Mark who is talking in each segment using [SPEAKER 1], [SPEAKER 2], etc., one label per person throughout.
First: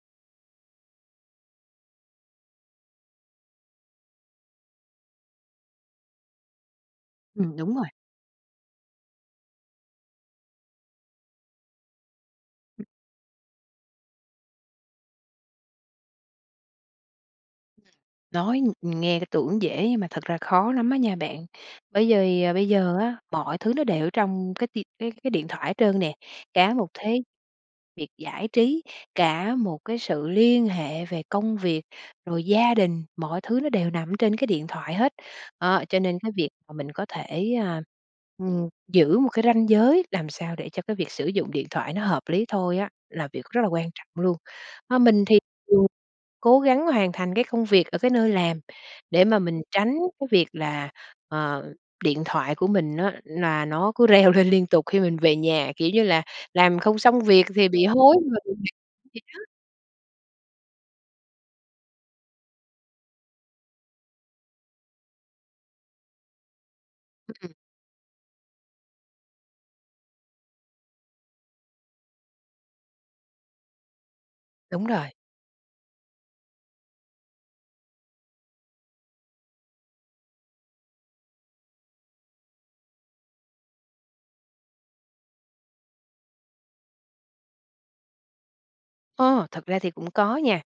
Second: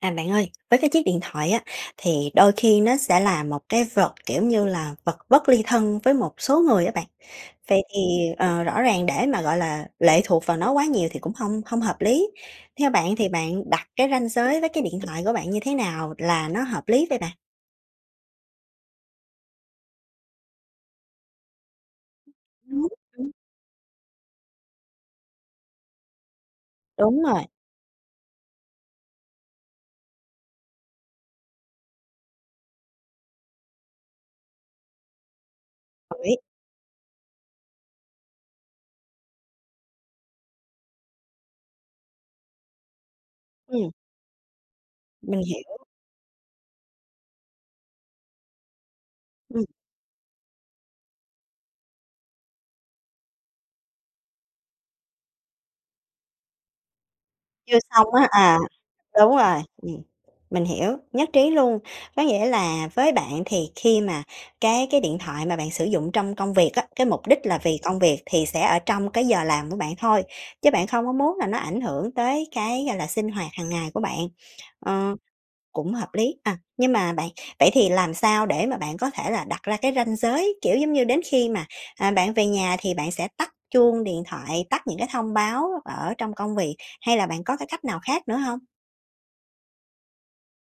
[SPEAKER 1] À, bạn ơi, với cái chiếc điện thoại á thì đôi khi nó sẽ là một cái vật, kiểu như là, vật bất ly thân với một số người á bạn.
[SPEAKER 2] Ừm, đúng
[SPEAKER 1] Vậy
[SPEAKER 2] rồi.
[SPEAKER 1] thì, ờ, rõ ràng để mà gọi là lệ thuộc vào nó quá nhiều thì cũng hông hông hợp lý, theo bạn thì bạn đặt cái ranh giới với cái điện thoại của bạn như thế nào là nó hợp lý vậy bạn?
[SPEAKER 2] Nói ng nghe cái tưởng dễ nhưng mà thật ra khó lắm á nha bạn, bởi vì bây giờ
[SPEAKER 1] [unintelligible]
[SPEAKER 2] á,
[SPEAKER 1] Ừm.
[SPEAKER 2] mọi thứ nó đều ở trong cái ti cái cái điện thoại hết trơn nè. Cả một
[SPEAKER 1] Đúng
[SPEAKER 2] thế
[SPEAKER 1] rồi.
[SPEAKER 2] việc giải trí, cả một cái sự liên hệ về công việc, rồi gia đình, mọi thứ nó đều nằm ở trên cái điện thoại hết. Đó, cho nên
[SPEAKER 1] Đồng
[SPEAKER 2] cái
[SPEAKER 1] ý.
[SPEAKER 2] việc mà mình có thể, ơ, ừm, giữ một cái ranh giới làm sao để cho cái việc sử dụng điện thoại nó hợp lý thôi á là việc rất là quan
[SPEAKER 1] Ừm.
[SPEAKER 2] trọng luôn. À, mình thì
[SPEAKER 1] Mình hiểu.
[SPEAKER 2] thường cố gắng hoàn thành cái công việc ở cái nơi làm để mà mình
[SPEAKER 1] Ừm.
[SPEAKER 2] tránh cái việc là, ờ, điện thoại của mình á là nó cứ reo lên liên tục khi mình về nhà, kiểu như là, làm không xong việc về
[SPEAKER 1] Chưa
[SPEAKER 2] bị
[SPEAKER 1] xong
[SPEAKER 2] hối
[SPEAKER 1] á,
[SPEAKER 2] nhưng mà
[SPEAKER 1] à,
[SPEAKER 2] [unintelligible] vậy
[SPEAKER 1] đúng
[SPEAKER 2] đó.
[SPEAKER 1] rồi, ừm. Mình hiểu, nhất trí luôn. Có nghĩa là với bạn thì khi mà cái cái điện thoại mà bạn sử dụng trong công việc á, cái mục đích
[SPEAKER 2] Ừm.
[SPEAKER 1] là vì công việc thì sẽ ở trong cái giờ làm của bạn thôi, chứ bạn không có muốn là nó ảnh hưởng tới cái, gọi là, sinh hoạt hàng ngày của bạn.
[SPEAKER 2] Đúng rồi.
[SPEAKER 1] Ờ, cũng hợp lý. À, nhưng mà bạn, vậy thì làm sao để mà bạn có thể là đặt ra cái ranh giới, kiểu giống như, đến khi mà, à, bạn về nhà thì bạn sẽ tắt chuông điện thoại, tắt những cái thông báo ở trong công việc hay là bạn có cái cách nào khác nữa hông?
[SPEAKER 2] Ồ, thật ra thì cũng có nha.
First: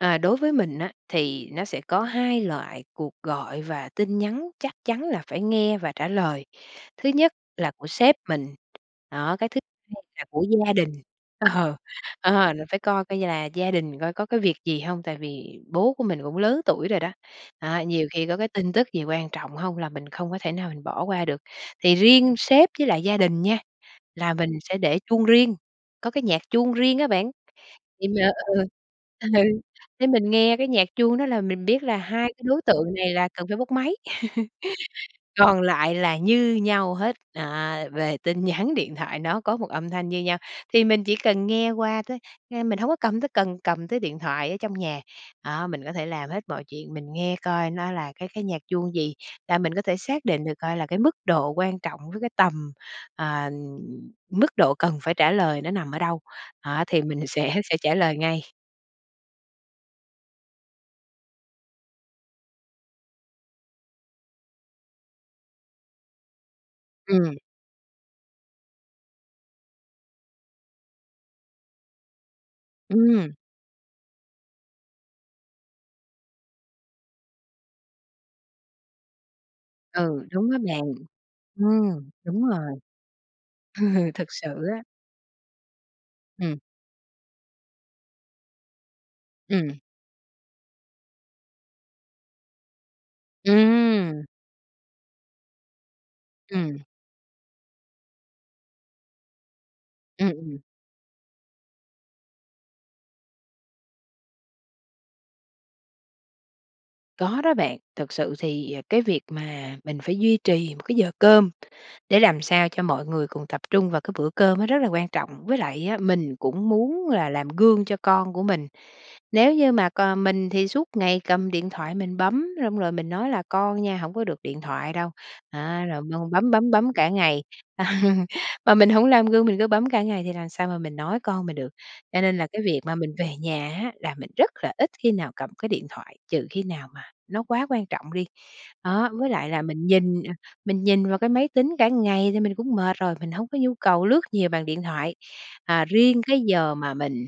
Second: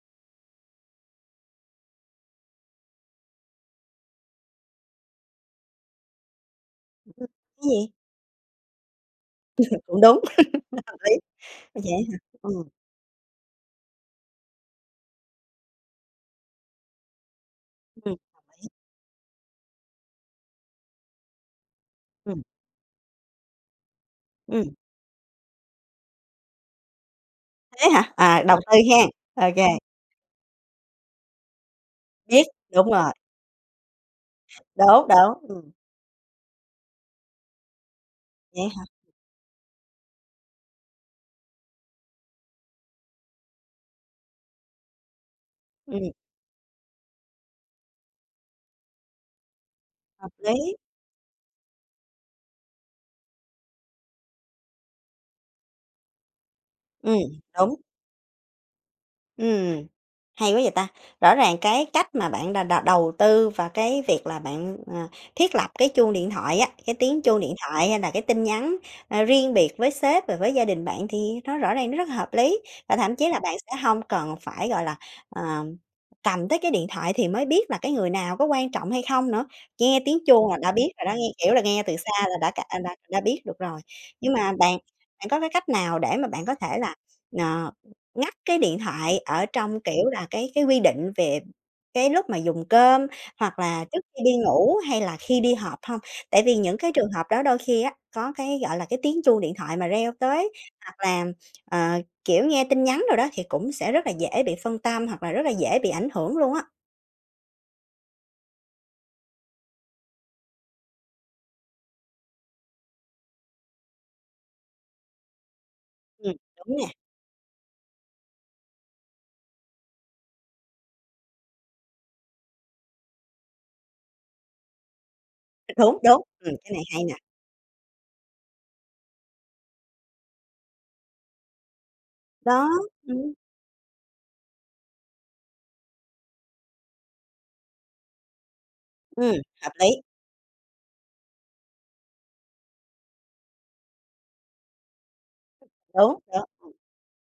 [SPEAKER 2] Ờ, đối với mình á, thì nó sẽ có 2 loại cuộc gọi và tin nhắn chắc chắn là phải nghe và trả lời. Thứ
[SPEAKER 1] Cái
[SPEAKER 2] nhất là của
[SPEAKER 1] gì?
[SPEAKER 2] sếp mình, đó, cái thứ
[SPEAKER 1] Cũng
[SPEAKER 2] hai
[SPEAKER 1] đúng,
[SPEAKER 2] là của gia đình.
[SPEAKER 1] hợp lý.
[SPEAKER 2] Ờ,
[SPEAKER 1] Vậy á hả?
[SPEAKER 2] ờ, là
[SPEAKER 1] Ừm.
[SPEAKER 2] phải coi coi là gia đình coi có cái việc gì hông, tại vì bố của mình cũng lớn tuổi rồi đó, à, nhiều
[SPEAKER 1] Ừm.
[SPEAKER 2] khi có cái tin tức gì quan trọng hông là mình không có thể nào mình bỏ qua được. Thì riêng
[SPEAKER 1] Ừm.
[SPEAKER 2] sếp với lại gia đình nha, là mình
[SPEAKER 1] Ừm.
[SPEAKER 2] sẽ để chuông riêng, có cái nhạc chuông riêng á bạn,
[SPEAKER 1] Thế
[SPEAKER 2] đề
[SPEAKER 1] hả?
[SPEAKER 2] mà
[SPEAKER 1] À, đầu
[SPEAKER 2] ừ,
[SPEAKER 1] tư ha?
[SPEAKER 2] ừ,
[SPEAKER 1] OK.
[SPEAKER 2] để mình nghe cái nhạc chuông đó là mình biết là 2 cái
[SPEAKER 1] Biết,
[SPEAKER 2] đối
[SPEAKER 1] đúng
[SPEAKER 2] tượng này
[SPEAKER 1] rồi.
[SPEAKER 2] là cần phải bốc máy.
[SPEAKER 1] Đúng, đúng,
[SPEAKER 2] Còn
[SPEAKER 1] ừm.
[SPEAKER 2] lại là như nhau hết, à, về tin
[SPEAKER 1] Vậy á
[SPEAKER 2] nhắn
[SPEAKER 1] hả?
[SPEAKER 2] điện thoại nó có 1 âm thanh như nhau, thì mình chỉ cần nghe qua tới, ờ, mình hổng có cầm tới cần cầm tới điện thoại ở trong nhà. Đó, mình có thể
[SPEAKER 1] Ừm.
[SPEAKER 2] làm hết mọi chuyện, mình nghe coi nó là cái cái nhạc chuông gì là mình có thể xác
[SPEAKER 1] Hợp
[SPEAKER 2] định được
[SPEAKER 1] lý.
[SPEAKER 2] coi là cái mức độ quan trọng với cái tầm, à, mức độ cần phải trả lời nó nằm ở đâu. Đó, thì
[SPEAKER 1] Ừm,
[SPEAKER 2] mình sẽ
[SPEAKER 1] đúng.
[SPEAKER 2] sẽ trả lời ngay.
[SPEAKER 1] Ừm, hay quá vậy ta! Rõ ràng cái cách mà bạn đà đầu đầu tư và cái việc là bạn, à, thiết lập cái chuông điện thoại á, cái tiếng
[SPEAKER 2] Ừm.
[SPEAKER 1] chuông điện thoại hay là cái tin nhắn, a, riêng biệt với sếp và với gia đình bạn thì nó rõ ràng nó rất là hợp lý. Và thậm chí
[SPEAKER 2] Ừm.
[SPEAKER 1] là bạn sẽ hông cần phải, gọi là, ờ, cầm tới cái điện thoại thì mới biết là cái người nào có quan trọng hay không nữa, nghe tiếng
[SPEAKER 2] Ừ,
[SPEAKER 1] chuông
[SPEAKER 2] đúng
[SPEAKER 1] là
[SPEAKER 2] đó
[SPEAKER 1] đã
[SPEAKER 2] bạn.
[SPEAKER 1] biết rồi đó, nghe, kiểu là, nghe từ xa
[SPEAKER 2] Ừm,
[SPEAKER 1] là
[SPEAKER 2] đúng
[SPEAKER 1] đã cả
[SPEAKER 2] rồi.
[SPEAKER 1] đã đã biết được rồi.
[SPEAKER 2] Thật
[SPEAKER 1] Nhưng mà
[SPEAKER 2] sự
[SPEAKER 1] bạn,
[SPEAKER 2] á!
[SPEAKER 1] bạn có cái cách nào để mà bạn có
[SPEAKER 2] Ừm.
[SPEAKER 1] thể là, ờ, ngắt cái điện thoại ở trong,
[SPEAKER 2] Ừm.
[SPEAKER 1] kiểu là, cái cái quy định việc cái lúc mà dùng cơm hoặc là trước khi
[SPEAKER 2] Ừm.
[SPEAKER 1] đi ngủ hay là khi đi họp hông? Tại vì những
[SPEAKER 2] Ừm.
[SPEAKER 1] cái trường hợp đó đôi khi á có cái, gọi là, cái tiếng chuông điện thoại mà reo
[SPEAKER 2] Ừm,
[SPEAKER 1] tới
[SPEAKER 2] ừm.
[SPEAKER 1] hoặc là, ờ, kiểu, nghe tin nhắn rồi đó thì cũng sẽ rất là dễ bị phân tâm, hoặc là rất là dễ bị ảnh hưởng luôn á.
[SPEAKER 2] Có đó bạn, thật sự thì, à, cái việc mà mình phải duy trì một cái giờ cơm để làm sao cho mọi người cùng tập trung vào cái bữa cơm nó rất là quan trọng, với lại á,
[SPEAKER 1] Ừm,
[SPEAKER 2] mình cũng
[SPEAKER 1] đúng nè.
[SPEAKER 2] muốn là làm gương cho con của mình. Nếu như mà còn mình thì suốt ngày cầm điện thoại mình bấm, xong rồi mình nói là "Con nha, hổng có được điện thoại đâu." Á
[SPEAKER 1] Đúng,
[SPEAKER 2] rồi b
[SPEAKER 1] đúng,
[SPEAKER 2] bấm
[SPEAKER 1] ừm,
[SPEAKER 2] bấm
[SPEAKER 1] cái này
[SPEAKER 2] bấm
[SPEAKER 1] hay
[SPEAKER 2] cả
[SPEAKER 1] nè!
[SPEAKER 2] ngày, mà mình hổng làm gương, mình cứ bấm cả ngày thì làm sao mà mình nói con mình được. Cho nên là cái
[SPEAKER 1] Đó,
[SPEAKER 2] việc mà mình
[SPEAKER 1] ừm.
[SPEAKER 2] về nhà á, là mình rất là ít khi nào cầm cái điện thoại, trừ khi nào mà nó quá quan trọng đi. Đó, với
[SPEAKER 1] Ừm,
[SPEAKER 2] lại là
[SPEAKER 1] hợp
[SPEAKER 2] mình
[SPEAKER 1] lý.
[SPEAKER 2] nhìn, à, mình nhìn vào cái máy tính cả ngày thì mình cũng mệt rồi, mình hông có nhu cầu lướt nhiều bằng điện thoại.
[SPEAKER 1] Đúng,
[SPEAKER 2] Ờ, riêng
[SPEAKER 1] đúng,
[SPEAKER 2] cái
[SPEAKER 1] ừm.
[SPEAKER 2] giờ mà mình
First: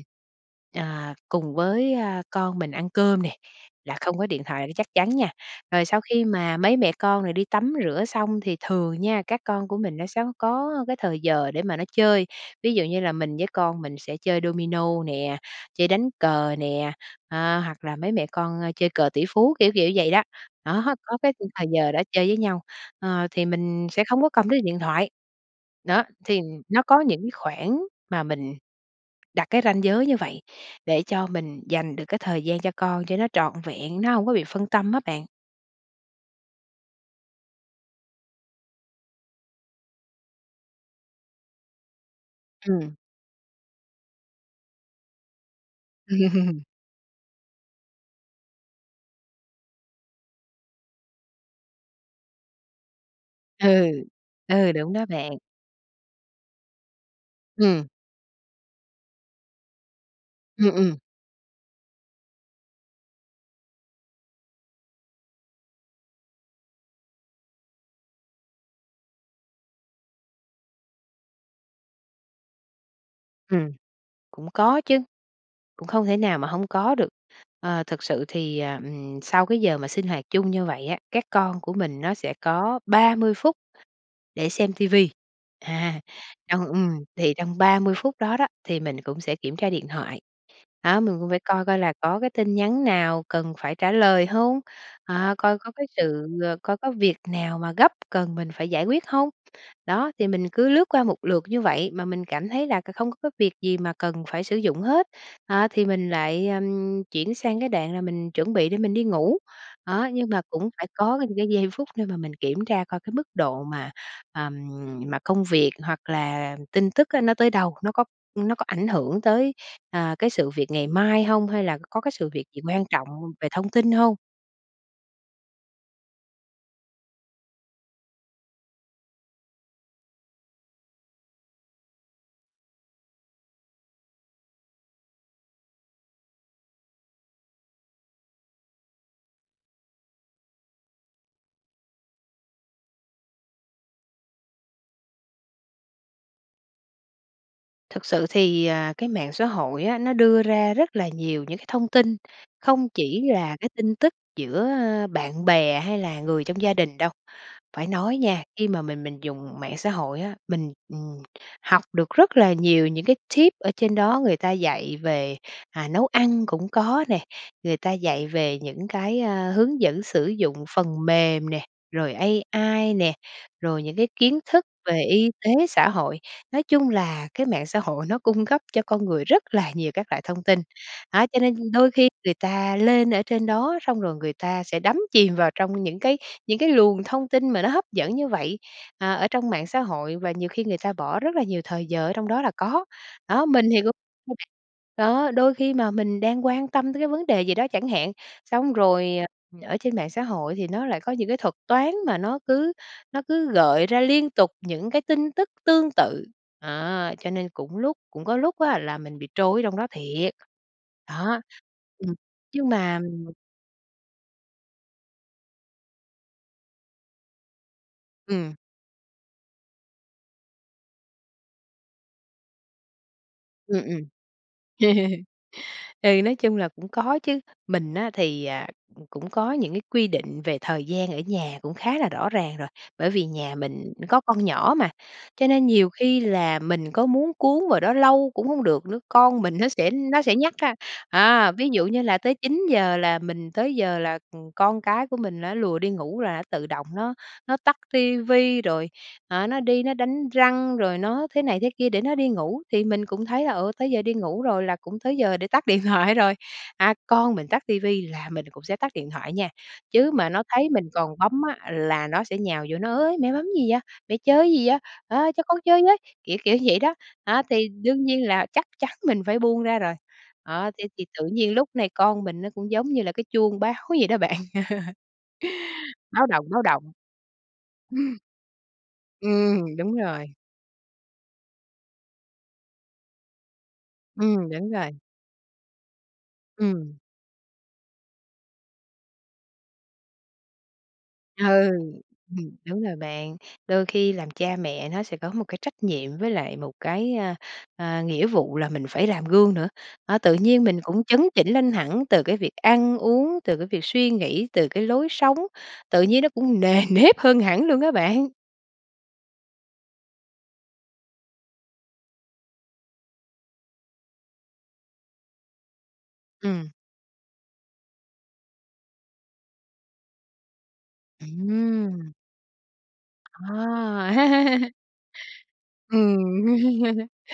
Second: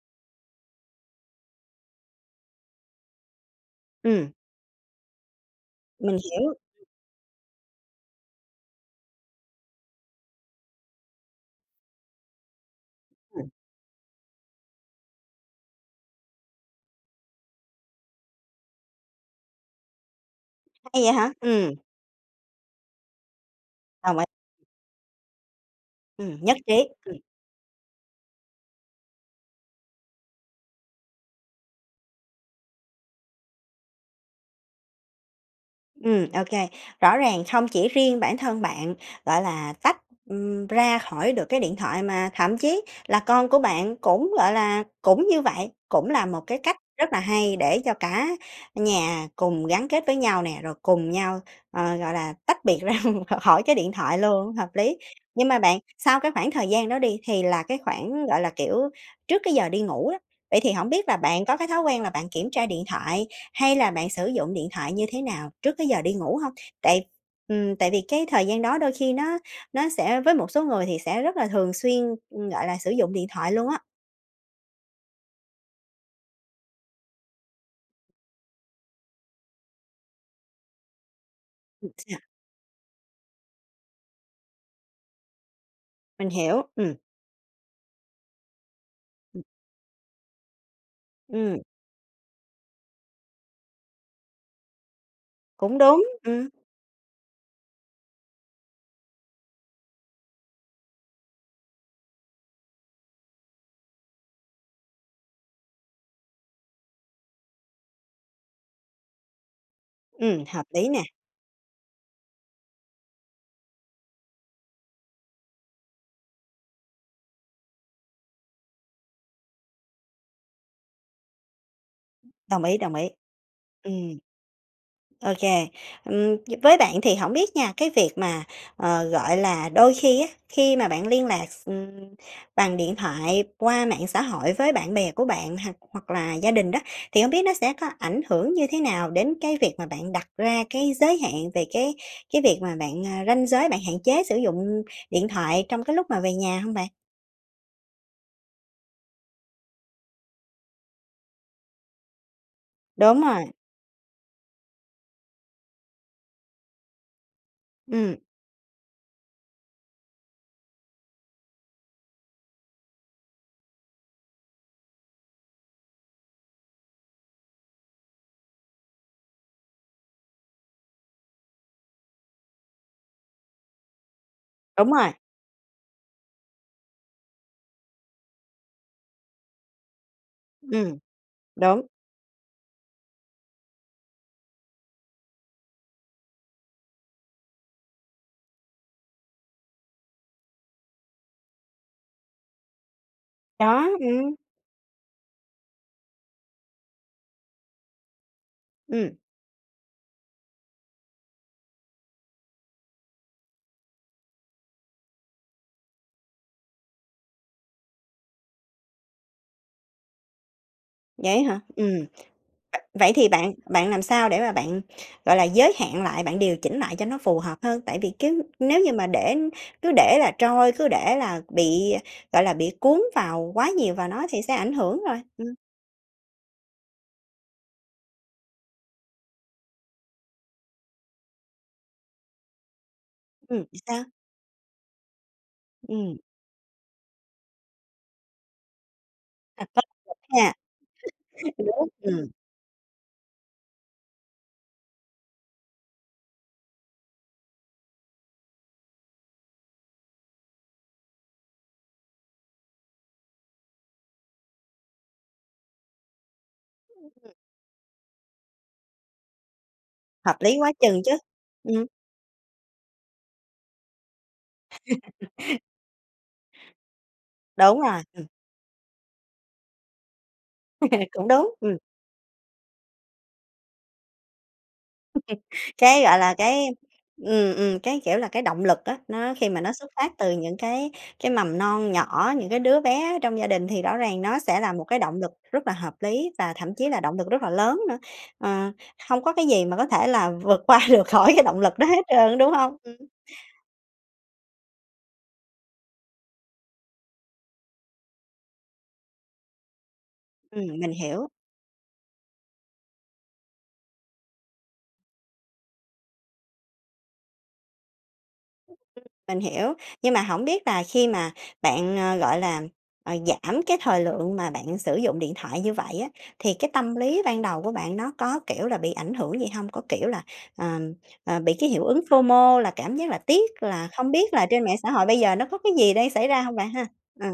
[SPEAKER 2] ờ, cùng với, a, con mình ăn cơm nè, là không có
[SPEAKER 1] Ừm.
[SPEAKER 2] điện thoại đó chắc chắn nha. Rồi sau
[SPEAKER 1] Mình
[SPEAKER 2] khi
[SPEAKER 1] hiểu.
[SPEAKER 2] mà mấy mẹ con rồi đi tắm rửa xong thì thường nha, các con của mình nó sẽ có có cái thời giờ để mà nó chơi, ví dụ như là mình
[SPEAKER 1] Ừm.
[SPEAKER 2] với con mình sẽ chơi domino nè, chơi đánh cờ nè, ơ, hoặc là mấy mẹ con, ơ, chơi cờ tỉ phú, kiểu kiểu vậy đó, đó,
[SPEAKER 1] Hay vậy
[SPEAKER 2] có
[SPEAKER 1] hả?
[SPEAKER 2] cái khung thời
[SPEAKER 1] Ừm.
[SPEAKER 2] giờ đó chơi với nhau, ờ, thì mình sẽ
[SPEAKER 1] Đồng
[SPEAKER 2] không
[SPEAKER 1] ý.
[SPEAKER 2] có cầm đến điện thoại. Đó,
[SPEAKER 1] Ừm,
[SPEAKER 2] thì
[SPEAKER 1] nhất trí.
[SPEAKER 2] nó có
[SPEAKER 1] Ừm.
[SPEAKER 2] những khoảng mà mình đặt cái ranh giới như vậy để cho mình dành được cái thời gian cho con cho nó trọn vẹn, nó hổng có bị phân tâm á bạn.
[SPEAKER 1] Ừm, ô kê. Rõ ràng không chỉ riêng bản thân bạn, gọi là, tách, ừm, ra khỏi được cái điện thoại, mà thậm chí
[SPEAKER 2] Ừm.
[SPEAKER 1] là con của bạn cũng, gọi là, cũng như vậy, cũng là một cái cách rất là hay để cho cả nhà cùng gắn kết với nhau nè, rồi cùng nhau, ờ, gọi là, tách biệt ra khỏi
[SPEAKER 2] Ừ.
[SPEAKER 1] cái điện thoại luôn, hợp
[SPEAKER 2] Ừ, đúng
[SPEAKER 1] lý.
[SPEAKER 2] đó bạn.
[SPEAKER 1] Nhưng mà bạn, sau cái khoảng thời gian đó đi thì là cái
[SPEAKER 2] Ừm.
[SPEAKER 1] khoảng, gọi là, kiểu, trước cái giờ đi ngủ đó, vậy
[SPEAKER 2] Ừm,
[SPEAKER 1] thì hổng
[SPEAKER 2] ừm.
[SPEAKER 1] biết là bạn có cái thói quen là bạn kiểm tra điện thoại, hay là bạn sử dụng điện thoại như thế nào trước cái giờ đi ngủ hông? Tại ừm, tại vì cái thời gian đó đôi khi nó nó sẽ với một số người thì sẽ rất là thường xuyên, ừm, gọi là, sử dụng điện thoại luôn
[SPEAKER 2] Ừm,
[SPEAKER 1] á.
[SPEAKER 2] cũng có chứ, cũng không thể nào mà hông có được. Ờ, thực sự thì, ờ, ừm, sau cái giờ mà sinh hoạt chung như vậy á, các con của
[SPEAKER 1] Ừm.
[SPEAKER 2] mình nó sẽ có 30 phút để xem TV, à,
[SPEAKER 1] Mình hiểu,
[SPEAKER 2] trong
[SPEAKER 1] ừm.
[SPEAKER 2] ừm, thì trong 30 phút đó đó, thì mình cũng sẽ
[SPEAKER 1] Ừm.
[SPEAKER 2] kiểm tra điện thoại, đó, mình cũng phải
[SPEAKER 1] Ừm.
[SPEAKER 2] coi coi là có cái tin nhắn nào cần phải trả lời hông? Ờ, coi có
[SPEAKER 1] Cũng
[SPEAKER 2] cái
[SPEAKER 1] đúng,
[SPEAKER 2] sự
[SPEAKER 1] ừm.
[SPEAKER 2] ơ, coi có việc nào mà gấp cần mình phải giải quyết hông? Đó, thì mình cứ lướt qua một lượt như vậy mà mình cảm thấy là c không có cái việc gì mà cần phải sử dụng hết, đó, thì mình lại, ừm, chuyển sang cái đoạn là mình chuẩn bị để mình đi ngủ. Đó, nhưng mà
[SPEAKER 1] Ừm, hợp
[SPEAKER 2] cũng phải
[SPEAKER 1] lý nè.
[SPEAKER 2] có những cái giây phút để mà mình kiểm tra coi cái mức độ mà, à, mà công việc, hoặc là tin tức á nó tới đâu, nó có nó có ảnh hưởng tới, ờ, cái sự việc ngày mai hông, hay là c có cái sự việc gì
[SPEAKER 1] Đồng ý,
[SPEAKER 2] quan
[SPEAKER 1] đồng ý.
[SPEAKER 2] trọng về thông tin hông?
[SPEAKER 1] Ừm. Ô kê, ừm, d với bạn thì hổng biết nha, cái việc mà ờ, gọi là, đôi khi á, khi mà bạn liên lạc x ừm, bằng điện thoại qua mạng xã hội với bạn bè của bạn, hoặc hoặc là gia đình đó, thì hông biết nó sẽ có ảnh hưởng như thế nào đến cái việc mà bạn đặt ra cái giới hạn về cái cái việc mà bạn ơ, ranh giới bạn hạn chế sử dụng điện thoại trong cái lúc mà về nhà hông bạn?
[SPEAKER 2] Thực sự thì, à, cái mạng xã hội á, nó đưa ra rất là nhiều những cái thông tin, không
[SPEAKER 1] Đúng
[SPEAKER 2] chỉ
[SPEAKER 1] rồi.
[SPEAKER 2] là cái tin tức giữa, ơ, bạn bè hay là người trong gia đình đâu. Phải
[SPEAKER 1] Ừm.
[SPEAKER 2] nói nha, khi mà mình mình dùng mạng xã hội á, mình, ừm, học được rất là nhiều những cái tip ở trên đó người ta dạy về, à, nấu ăn cũng có nè, người ta dạy về những cái, ơ, hướng dẫn sử dụng phần mềm nè, rồi AI nè, rồi những cái kiến thức
[SPEAKER 1] Đúng
[SPEAKER 2] về
[SPEAKER 1] rồi.
[SPEAKER 2] y tế, xã hội. Nói chung là cái mạng xã hội nó cung cấp cho con người rất là nhiều các loại thông tin,
[SPEAKER 1] Ừm,
[SPEAKER 2] đó, cho nên
[SPEAKER 1] đúng.
[SPEAKER 2] đôi khi người ta lên ở trên đó xong rồi người ta sẽ đắm chìm vào trong những cái những cái luồng thông tin mà nó hấp dẫn như vậy, ờ, ở trong mạng xã hội và nhiều khi người ta bỏ rất là nhiều thời giờ ở trong đó là có. Đó, mình thì
[SPEAKER 1] Đó,
[SPEAKER 2] cũng
[SPEAKER 1] ừm.
[SPEAKER 2] [unintelligible] Đó, đôi khi mà mình đang quan tâm tới cái vấn đề gì đó chẳng hạn, xong
[SPEAKER 1] Ừm.
[SPEAKER 2] rồi, ờ, ở trên mạng xã hội thì nó lại có những cái thuật toán mà nó cứ nó cứ gợi ra liên tục những cái tin tức tương tự, đó. Cho nên cũng lúc cũng có lúc á là mình bị trôi ở trong đó thiệt.
[SPEAKER 1] Vậy
[SPEAKER 2] Đó,
[SPEAKER 1] á hả? Ừm,
[SPEAKER 2] ừm,
[SPEAKER 1] v
[SPEAKER 2] nhưng mà
[SPEAKER 1] vậy thì bạn bạn làm sao để mà bạn, gọi là, giới hạn lại, bạn điều chỉnh lại cho nó phù hợp hơn? Tại vì cứ
[SPEAKER 2] Ừm.
[SPEAKER 1] nếu như mà để cứ để là trôi, cứ để là bị, gọi là, bị cuốn vào quá
[SPEAKER 2] Ừm,
[SPEAKER 1] nhiều
[SPEAKER 2] ừm.
[SPEAKER 1] vào nó thì sẽ ảnh hưởng rồi. Ừm.
[SPEAKER 2] Ừ, nói chung là cũng có chứ, mình á thì, à, c cũng có những cái quy định về thời gian ở nhà cũng khá là rõ ràng rồi. Bởi vì nhà
[SPEAKER 1] Ừm, thì
[SPEAKER 2] mình
[SPEAKER 1] sao?
[SPEAKER 2] có con nhỏ mà, cho nên nhiều
[SPEAKER 1] Ừm.
[SPEAKER 2] khi là mình có muốn cuốn vào đó lâu cũng hông được nữa, con mình
[SPEAKER 1] À,
[SPEAKER 2] nó
[SPEAKER 1] có
[SPEAKER 2] sẽ
[SPEAKER 1] lực
[SPEAKER 2] nó sẽ
[SPEAKER 1] á ha?
[SPEAKER 2] nhắc á. À, ví dụ như là
[SPEAKER 1] Ừm.
[SPEAKER 2] tới 9:00 là mình tới giờ là, ừm, con cái của mình nó lùa đi ngủ, là nó tự động nó nó tắt ti vi rồi, ờ, nó đi nó đánh răng rồi nó thế này thế kia để nó đi ngủ. Thì mình cũng thấy là, ừ, tới giờ đi ngủ rồi là cũng tới giờ để tắt điện thoại rồi. À, con mình tắt ti vi là mình cũng sẽ tắt điện thoại nha, chứ mà
[SPEAKER 1] Hợp
[SPEAKER 2] nó
[SPEAKER 1] lý
[SPEAKER 2] thấy
[SPEAKER 1] quá
[SPEAKER 2] mình
[SPEAKER 1] chừng chứ,
[SPEAKER 2] còn bấm á,
[SPEAKER 1] ừm.
[SPEAKER 2] là nó sẽ nhào vô nó: "Ới, mẹ bấm gì vậy? Mẹ chơi cái gì á? A, cho con chơi với", kiểu kiểu vậy đó. À, thì
[SPEAKER 1] Đúng rồi,
[SPEAKER 2] đương
[SPEAKER 1] ừm.
[SPEAKER 2] nhiên là chắc chắn mình phải buông ra rồi. Đó, thế thì tự
[SPEAKER 1] Cũng
[SPEAKER 2] nhiên
[SPEAKER 1] đúng,
[SPEAKER 2] lúc
[SPEAKER 1] ừm.
[SPEAKER 2] này con mình nó cũng giống như là cái chuông báo vậy đó bạn.
[SPEAKER 1] Cái, gọi
[SPEAKER 2] Báo
[SPEAKER 1] là,
[SPEAKER 2] động, báo
[SPEAKER 1] cái
[SPEAKER 2] động.
[SPEAKER 1] ừm, ừm, cái
[SPEAKER 2] Ừm.
[SPEAKER 1] kiểu là, cái động lực á, nó khi mà nó
[SPEAKER 2] Ừm,
[SPEAKER 1] xuất
[SPEAKER 2] đúng
[SPEAKER 1] phát từ
[SPEAKER 2] rồi.
[SPEAKER 1] những cái cái mầm non nhỏ, những cái đứa bé ở trong gia đình thì rõ ràng nó
[SPEAKER 2] Ừm,
[SPEAKER 1] sẽ
[SPEAKER 2] đúng
[SPEAKER 1] là một
[SPEAKER 2] rồi.
[SPEAKER 1] cái động lực rất là hợp lý và thậm chí
[SPEAKER 2] Ừm.
[SPEAKER 1] là động lực rất là lớn nữa, ờ, không có cái gì mà có thể là vượt qua được khỏi cái
[SPEAKER 2] Ừ,
[SPEAKER 1] động lực đó hết trơn á, đúng
[SPEAKER 2] ừm,
[SPEAKER 1] hông?
[SPEAKER 2] đúng
[SPEAKER 1] Ừm.
[SPEAKER 2] rồi bạn. Đôi khi làm cha mẹ nó sẽ có một cái trách nhiệm với lại một cái, ờ, ờ, nghĩa vụ là mình phải làm gương nữa. À, tự nhiên
[SPEAKER 1] Ừm,
[SPEAKER 2] mình
[SPEAKER 1] mình
[SPEAKER 2] cũng chấn
[SPEAKER 1] hiểu.
[SPEAKER 2] chỉnh lên hẳn từ cái việc ăn uống, từ cái việc suy nghĩ, từ cái lối sống, tự nhiên nó cũng nề nếp hơn hẳn luôn á bạn.
[SPEAKER 1] Mình hiểu, nhưng mà hổng biết là khi mà bạn, à, gọi là, à, giảm cái thời lượng mà bạn sử dụng điện thoại như vậy á, thì cái
[SPEAKER 2] Ừm.
[SPEAKER 1] tâm lý ban đầu của bạn nó có, kiểu là, bị ảnh hưởng gì hông? Có, kiểu là, à, à, bị cái hiệu ứng
[SPEAKER 2] Ừm!
[SPEAKER 1] FOMO là cảm giác là tiếc là
[SPEAKER 2] Ờ!
[SPEAKER 1] không biết là trên mạng xã hội bây giờ nó có cái gì đang
[SPEAKER 2] Ừm.
[SPEAKER 1] xảy ra hông bạn ha? Ờ.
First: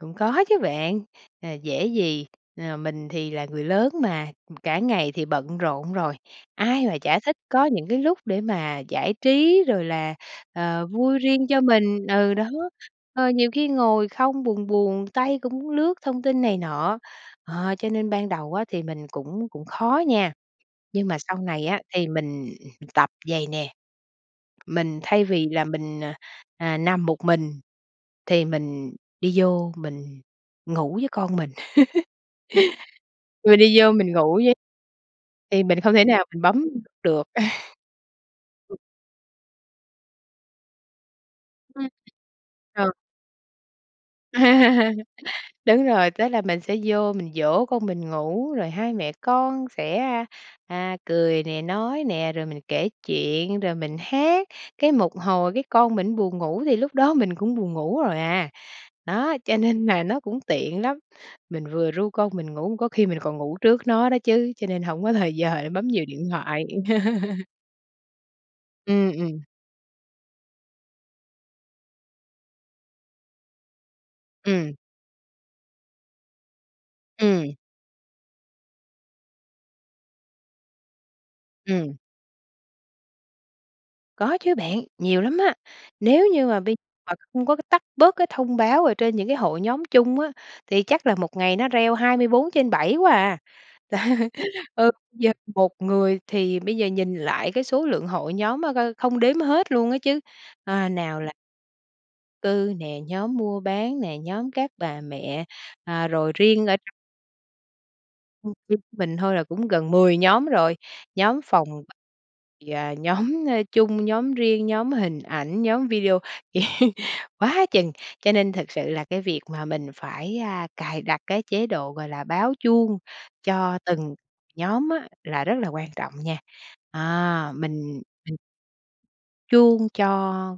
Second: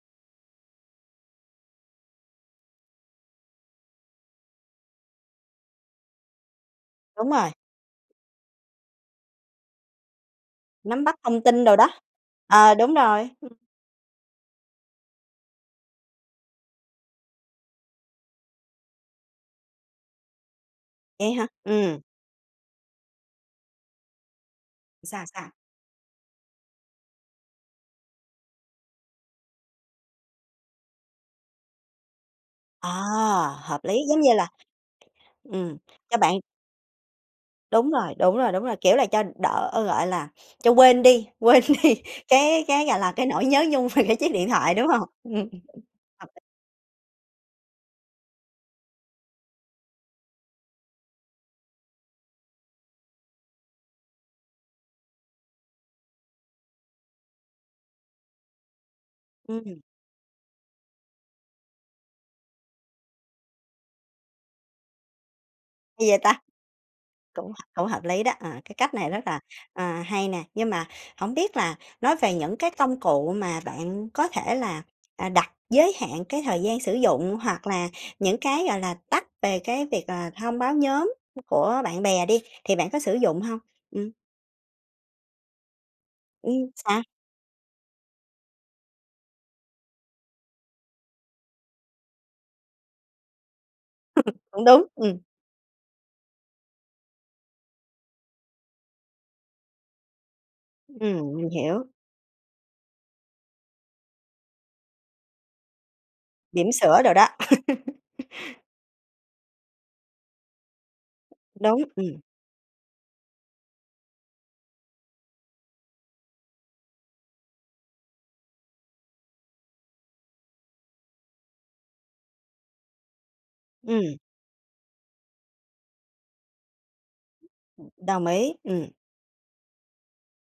[SPEAKER 2] Cũng có chứ bạn, à, dễ gì, à, mình thì là người lớn mà, cả ngày thì bận rộn rồi, ai mà chả
[SPEAKER 1] Đúng
[SPEAKER 2] thích
[SPEAKER 1] rồi.
[SPEAKER 2] có những cái lúc để mà giải trí, rồi là, ờ,
[SPEAKER 1] Nắm bắt
[SPEAKER 2] vui
[SPEAKER 1] thông
[SPEAKER 2] riêng cho
[SPEAKER 1] tin đồ đó,
[SPEAKER 2] mình. Ừ, đó.
[SPEAKER 1] ờ, đúng rồi
[SPEAKER 2] Ờ, nhiều khi ngồi không buồn buồn, tay cũng muốn lướt thông tin này nọ. Ờ, cho nên ban đầu á thì mình cũng cũng khó nha, nhưng mà
[SPEAKER 1] Vậy
[SPEAKER 2] sau
[SPEAKER 1] hả?
[SPEAKER 2] này á
[SPEAKER 1] Ừm.
[SPEAKER 2] thì mình tập vậy nè, mình thay
[SPEAKER 1] Sao,
[SPEAKER 2] vì
[SPEAKER 1] sao?
[SPEAKER 2] là mình, à, à, nằm một mình thì mình đi vô mình ngủ với con mình,
[SPEAKER 1] Ờ,
[SPEAKER 2] mình đi
[SPEAKER 1] hợp
[SPEAKER 2] vô
[SPEAKER 1] lý,
[SPEAKER 2] mình
[SPEAKER 1] giống như
[SPEAKER 2] ngủ
[SPEAKER 1] là
[SPEAKER 2] với thì
[SPEAKER 1] ừm,
[SPEAKER 2] mình không thể
[SPEAKER 1] cho
[SPEAKER 2] nào
[SPEAKER 1] bạn
[SPEAKER 2] mình bấm được.
[SPEAKER 1] Đúng rồi, đúng rồi, đúng rồi, kiểu là, cho đỡ, ơ, gọi là, cho quên đi quên
[SPEAKER 2] Ừm.
[SPEAKER 1] đi cái cái,
[SPEAKER 2] Ờ.
[SPEAKER 1] gọi là, cái nỗi nhớ nhung về cái chiếc điện thoại, đúng hông? Ừm.
[SPEAKER 2] Đúng rồi,
[SPEAKER 1] Hợp
[SPEAKER 2] tức là
[SPEAKER 1] [unintelligible]
[SPEAKER 2] mình sẽ vô mình dỗ con mình ngủ, rồi hai mẹ con sẽ, a, à, cười nè, nói nè, rồi mình kể chuyện, rồi mình hát, cái một hồi cái con mình buồn ngủ thì lúc đó mình cũng buồn ngủ rồi à. Đó, cho
[SPEAKER 1] Ừm.
[SPEAKER 2] nên là nó cũng tiện lắm. Mình vừa ru con mình ngủ có khi mình còn ngủ trước nó đó chứ, cho nên hổng có thời giờ để bấm nhiều
[SPEAKER 1] Hay vậy
[SPEAKER 2] điện
[SPEAKER 1] ta!
[SPEAKER 2] thoại.
[SPEAKER 1] Cũng h cũng hợp lý đó, ờ, cái cách này
[SPEAKER 2] Ừm,
[SPEAKER 1] rất là,
[SPEAKER 2] ừm.
[SPEAKER 1] à, hay nè. Nhưng mà hổng biết là nói về những cái công cụ mà bạn có thể
[SPEAKER 2] Ừm.
[SPEAKER 1] là, à, đặt giới hạn cái thời gian sử dụng
[SPEAKER 2] Ừm.
[SPEAKER 1] hoặc là những cái, gọi là, tắt về cái việc là, thông báo nhóm của
[SPEAKER 2] Ừm.
[SPEAKER 1] bạn bè đi, thì bạn có sử dụng hông? Ừm.
[SPEAKER 2] Có chứ bạn, nhiều lắm á. Nếu như mà
[SPEAKER 1] Ừm,
[SPEAKER 2] bây
[SPEAKER 1] sao?
[SPEAKER 2] mà không có cái tắt bớt cái thông báo ở trên những cái hội nhóm chung á, thì chắc là một ngày nó reo 24/7 quá à.
[SPEAKER 1] Cũng đúng,
[SPEAKER 2] Ờ,
[SPEAKER 1] ừm.
[SPEAKER 2] giờ 1 người thì bây giờ nhìn lại cái số lượng hội nhóm á coi không đếm hết luôn á chứ, ơ, nào là
[SPEAKER 1] Ừm, mình hiểu.
[SPEAKER 2] cư nè, nhóm mua bán nè, nhóm các bà mẹ, ờ, rồi riêng
[SPEAKER 1] Bỉm
[SPEAKER 2] ở [unintelligible]
[SPEAKER 1] sữa đồ đó.
[SPEAKER 2] Mình thôi là cũng gần 10 nhóm rồi, nhóm phòng
[SPEAKER 1] Đúng,
[SPEAKER 2] b
[SPEAKER 1] ừm.
[SPEAKER 2] và nhóm, ơ, chung, nhóm riêng, nhóm hình ảnh, nhóm video, quá chừng. Cho nên thật sự là cái việc mà mình phải, a, cài đặt cái chế độ, gọi là, báo chuông cho
[SPEAKER 1] Ừm.
[SPEAKER 2] từng nhóm á là rất là quan trọng nha. À, mình
[SPEAKER 1] Đồng ý, ừm.
[SPEAKER 2] chuông cho,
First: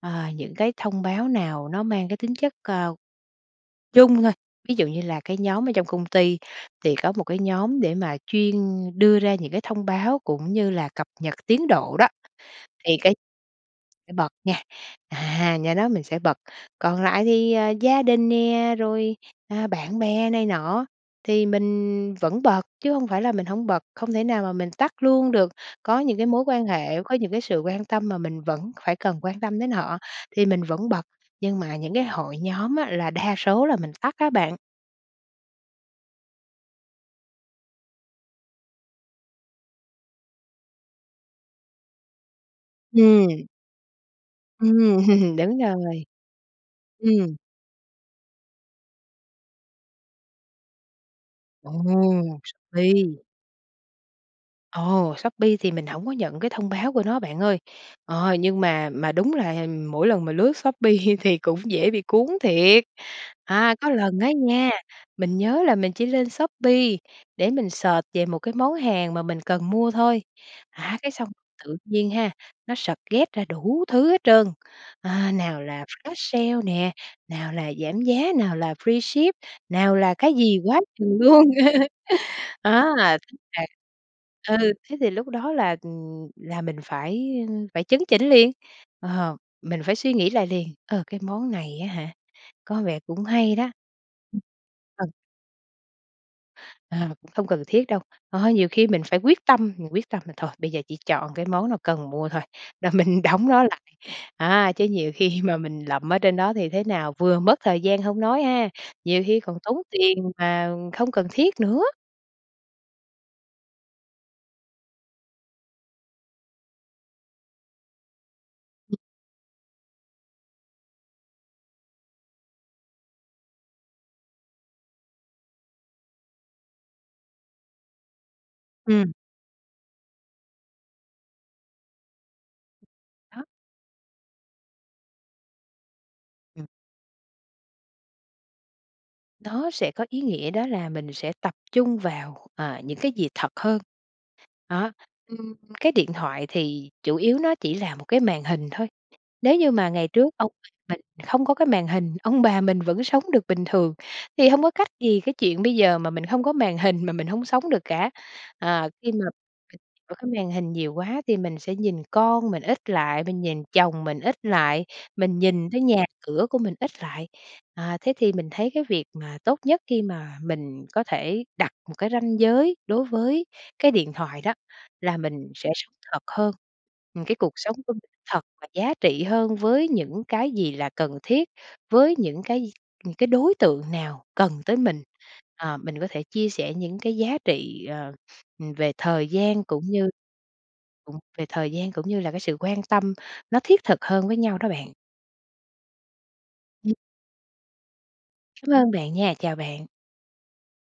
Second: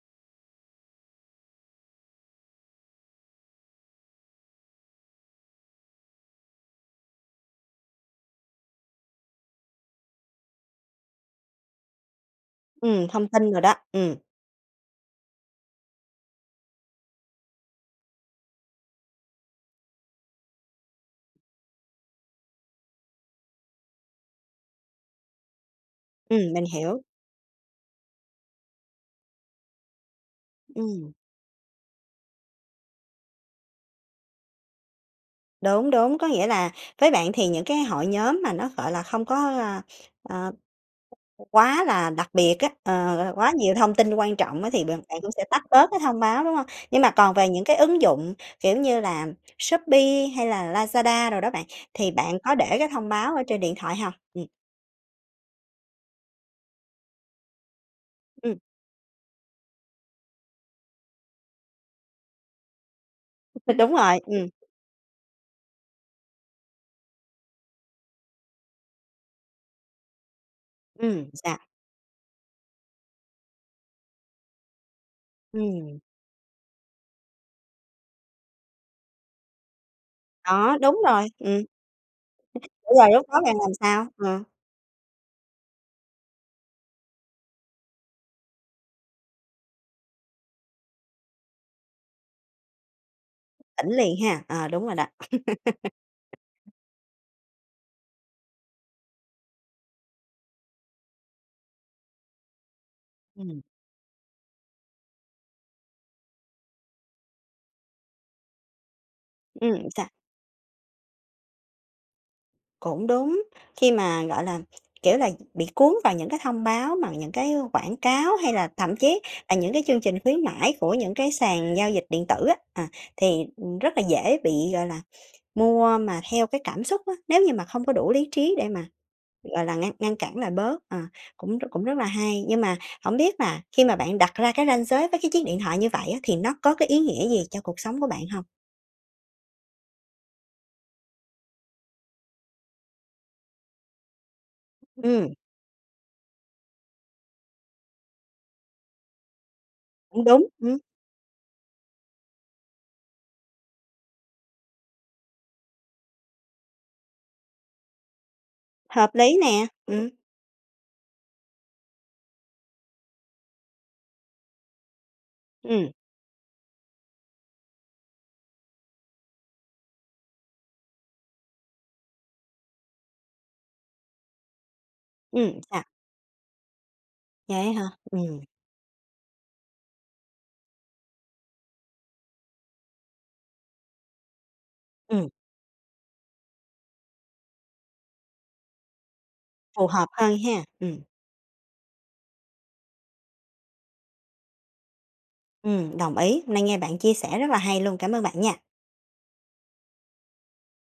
[SPEAKER 2] ờ, những cái thông báo nào nó mang cái tính chất, à, chung thôi, ví dụ như là cái nhóm ở trong công ty thì có một cái nhóm để mà chuyên đưa ra những cái thông báo cũng như là cập nhật tiến độ đó thì
[SPEAKER 1] Ừm,
[SPEAKER 2] cái
[SPEAKER 1] thông tin đồ đó,
[SPEAKER 2] phải
[SPEAKER 1] ừm.
[SPEAKER 2] bật nha, à, nhóm đó mình sẽ bật. Còn lại thì, ờ, gia đình nè, rồi, ờ, bạn bè này nọ thì mình vẫn bật chứ hông phải là mình hổng bật, không thể nào mà mình tắt luôn được. Có những cái mối
[SPEAKER 1] Ừm, mình
[SPEAKER 2] quan hệ,
[SPEAKER 1] hiểu.
[SPEAKER 2] có những cái sự quan tâm mà mình vẫn phải cần quan tâm đến họ, thì mình vẫn bật,
[SPEAKER 1] Ừm.
[SPEAKER 2] nhưng mà những cái hội nhóm á, là đa số là mình tắt á bạn.
[SPEAKER 1] Đúng, đúng, có nghĩa là với bạn thì những cái hội nhóm mà nó, gọi là, không có, ơ, ờ, quá là đặc biệt á, ờ, gọi là,
[SPEAKER 2] Ừm.
[SPEAKER 1] quá nhiều thông tin quan trọng á, thì
[SPEAKER 2] Ừm,
[SPEAKER 1] bạn bạn cũng sẽ
[SPEAKER 2] đúng
[SPEAKER 1] tắt bớt cái
[SPEAKER 2] rồi.
[SPEAKER 1] thông báo, đúng hông? Nhưng mà còn
[SPEAKER 2] Ừm.
[SPEAKER 1] về những cái ứng dụng, kiểu như là, Shopee, hay là Lazada đồ đó bạn,
[SPEAKER 2] Ồ!
[SPEAKER 1] thì bạn có để cái thông
[SPEAKER 2] Shopee.
[SPEAKER 1] báo ở trên điện thoại hông? Ừm.
[SPEAKER 2] Ồ! Shopee thì mình hổng có nhận cái thông báo của nó bạn ơi, ờ,
[SPEAKER 1] Ừm.
[SPEAKER 2] nhưng mà mà đúng là mỗi lần mà lướt Shopee thì cũng dễ bị cuốn thiệt! À, có
[SPEAKER 1] Đúng rồi,
[SPEAKER 2] lần á
[SPEAKER 1] ừm.
[SPEAKER 2] nha, mình nhớ là mình chỉ lên Shopee để mình search về một cái món hàng mà mình cần mua thôi, à, cái xong
[SPEAKER 1] Ừm, sao?
[SPEAKER 2] tự nhiên ha, nó suggest ra đủ thứ hết trơn, à, nào là
[SPEAKER 1] Ừm.
[SPEAKER 2] flash sale nè, nào là giảm giá, nào là freeship, nào là cái gì
[SPEAKER 1] Đó,
[SPEAKER 2] quá
[SPEAKER 1] đúng
[SPEAKER 2] chừng
[SPEAKER 1] rồi,
[SPEAKER 2] luôn.
[SPEAKER 1] ừm. Vậy rồi
[SPEAKER 2] À,.
[SPEAKER 1] lúc đó bạn làm
[SPEAKER 2] [unintelligible]
[SPEAKER 1] sao? Ừm.
[SPEAKER 2] Ừ, thế thì lúc đó là, ừm, là mình phải, ơ, phải chấn chỉnh liền, ờ, mình phải suy nghĩ lại liền, ờ, cái món này á hả, có vẻ cũng hay đó.
[SPEAKER 1] Tỉnh liền ha? Ờ, đúng rồi đó.
[SPEAKER 2] Ừ. À, cũng không cần thiết đâu. À, nhiều khi mình phải quyết tâm, mình quyết tâm là thôi bây giờ chỉ chọn cái món nào cần mua thôi, là mình đóng
[SPEAKER 1] Ừm.
[SPEAKER 2] nó lại, à, chứ nhiều khi mà mình lậm ở trên đó thì thế nào vừa mất thời gian hông nói ha, nhiều khi còn tốn
[SPEAKER 1] Ừm, sao?
[SPEAKER 2] tiền mà không cần thiết nữa.
[SPEAKER 1] Cũng đúng. Khi mà, gọi là, kiểu là, bị cuốn vào những cái thông báo bằng những cái quảng cáo, hay là thậm chí là những cái chương trình khuyến mãi của những cái sàn giao dịch điện tử á, à, thì, ừm, rất là dễ bị, gọi là, mua mà theo cái cảm xúc á. Nếu như mà không có đủ lý trí để mà,
[SPEAKER 2] Ừm.
[SPEAKER 1] gọi là, ngăn ngăn cản lại bớt, ờ, cũng rất cũng rất là hay. Nhưng mà hổng biết
[SPEAKER 2] Đó.
[SPEAKER 1] là khi mà bạn đặt ra cái ranh giới với cái chiếc điện thoại như vậy á, thì nó
[SPEAKER 2] Ừm.
[SPEAKER 1] có cái ý nghĩa gì cho cuộc sống của bạn hông?
[SPEAKER 2] Nó sẽ có ý nghĩa đó là mình sẽ tập trung vào, ờ, những cái gì thật hơn. Đó,
[SPEAKER 1] Ừm.
[SPEAKER 2] ừm, cái điện thoại thì chủ yếu nó chỉ là một cái màn hình thôi. Nếu như mà ngày
[SPEAKER 1] Cũng
[SPEAKER 2] trước
[SPEAKER 1] đúng,
[SPEAKER 2] ông
[SPEAKER 1] ừm.
[SPEAKER 2] bà mình không có cái màn hình, ông bà mình vẫn sống được bình thường. Thì hông có cách gì cái chuyện bây giờ mà mình hông có màn hình mà mình hông sống được cả. À, khi
[SPEAKER 1] Hợp
[SPEAKER 2] mà
[SPEAKER 1] lý nè! Ừm.
[SPEAKER 2] ở cái màn hình nhiều quá thì mình sẽ nhìn con mình ít lại, mình nhìn chồng mình ít lại, mình nhìn thấy
[SPEAKER 1] Ừm.
[SPEAKER 2] nhà cửa của mình ít lại. À, thế thì mình thấy cái việc mà tốt nhất khi mà mình có thể đặt một cái ranh giới đối với cái điện thoại đó, là mình
[SPEAKER 1] Ừm,
[SPEAKER 2] sẽ
[SPEAKER 1] sao?
[SPEAKER 2] sống thật hơn. Ừm, cái cuộc
[SPEAKER 1] Vậy á
[SPEAKER 2] sống
[SPEAKER 1] hả?
[SPEAKER 2] của mình
[SPEAKER 1] Ừm.
[SPEAKER 2] thật và giá trị hơn với những cái gì là cần thiết, với những cái những cái đối tượng nào cần tới mình.
[SPEAKER 1] Ừm.
[SPEAKER 2] Ờ, mình có thể chia sẻ những cái giá trị, ờ, về thời gian cũng
[SPEAKER 1] Phù hợp
[SPEAKER 2] như,
[SPEAKER 1] hơn ha? Ừm.
[SPEAKER 2] ừm, về thời gian cũng như là cái sự quan tâm nó thiết thực hơn với nhau đó bạn.
[SPEAKER 1] Ừm, đồng ý. Hôm nay nghe bạn chia sẻ rất là hay luôn, cảm ơn bạn nha.
[SPEAKER 2] Cám ơn bạn nha, chào bạn.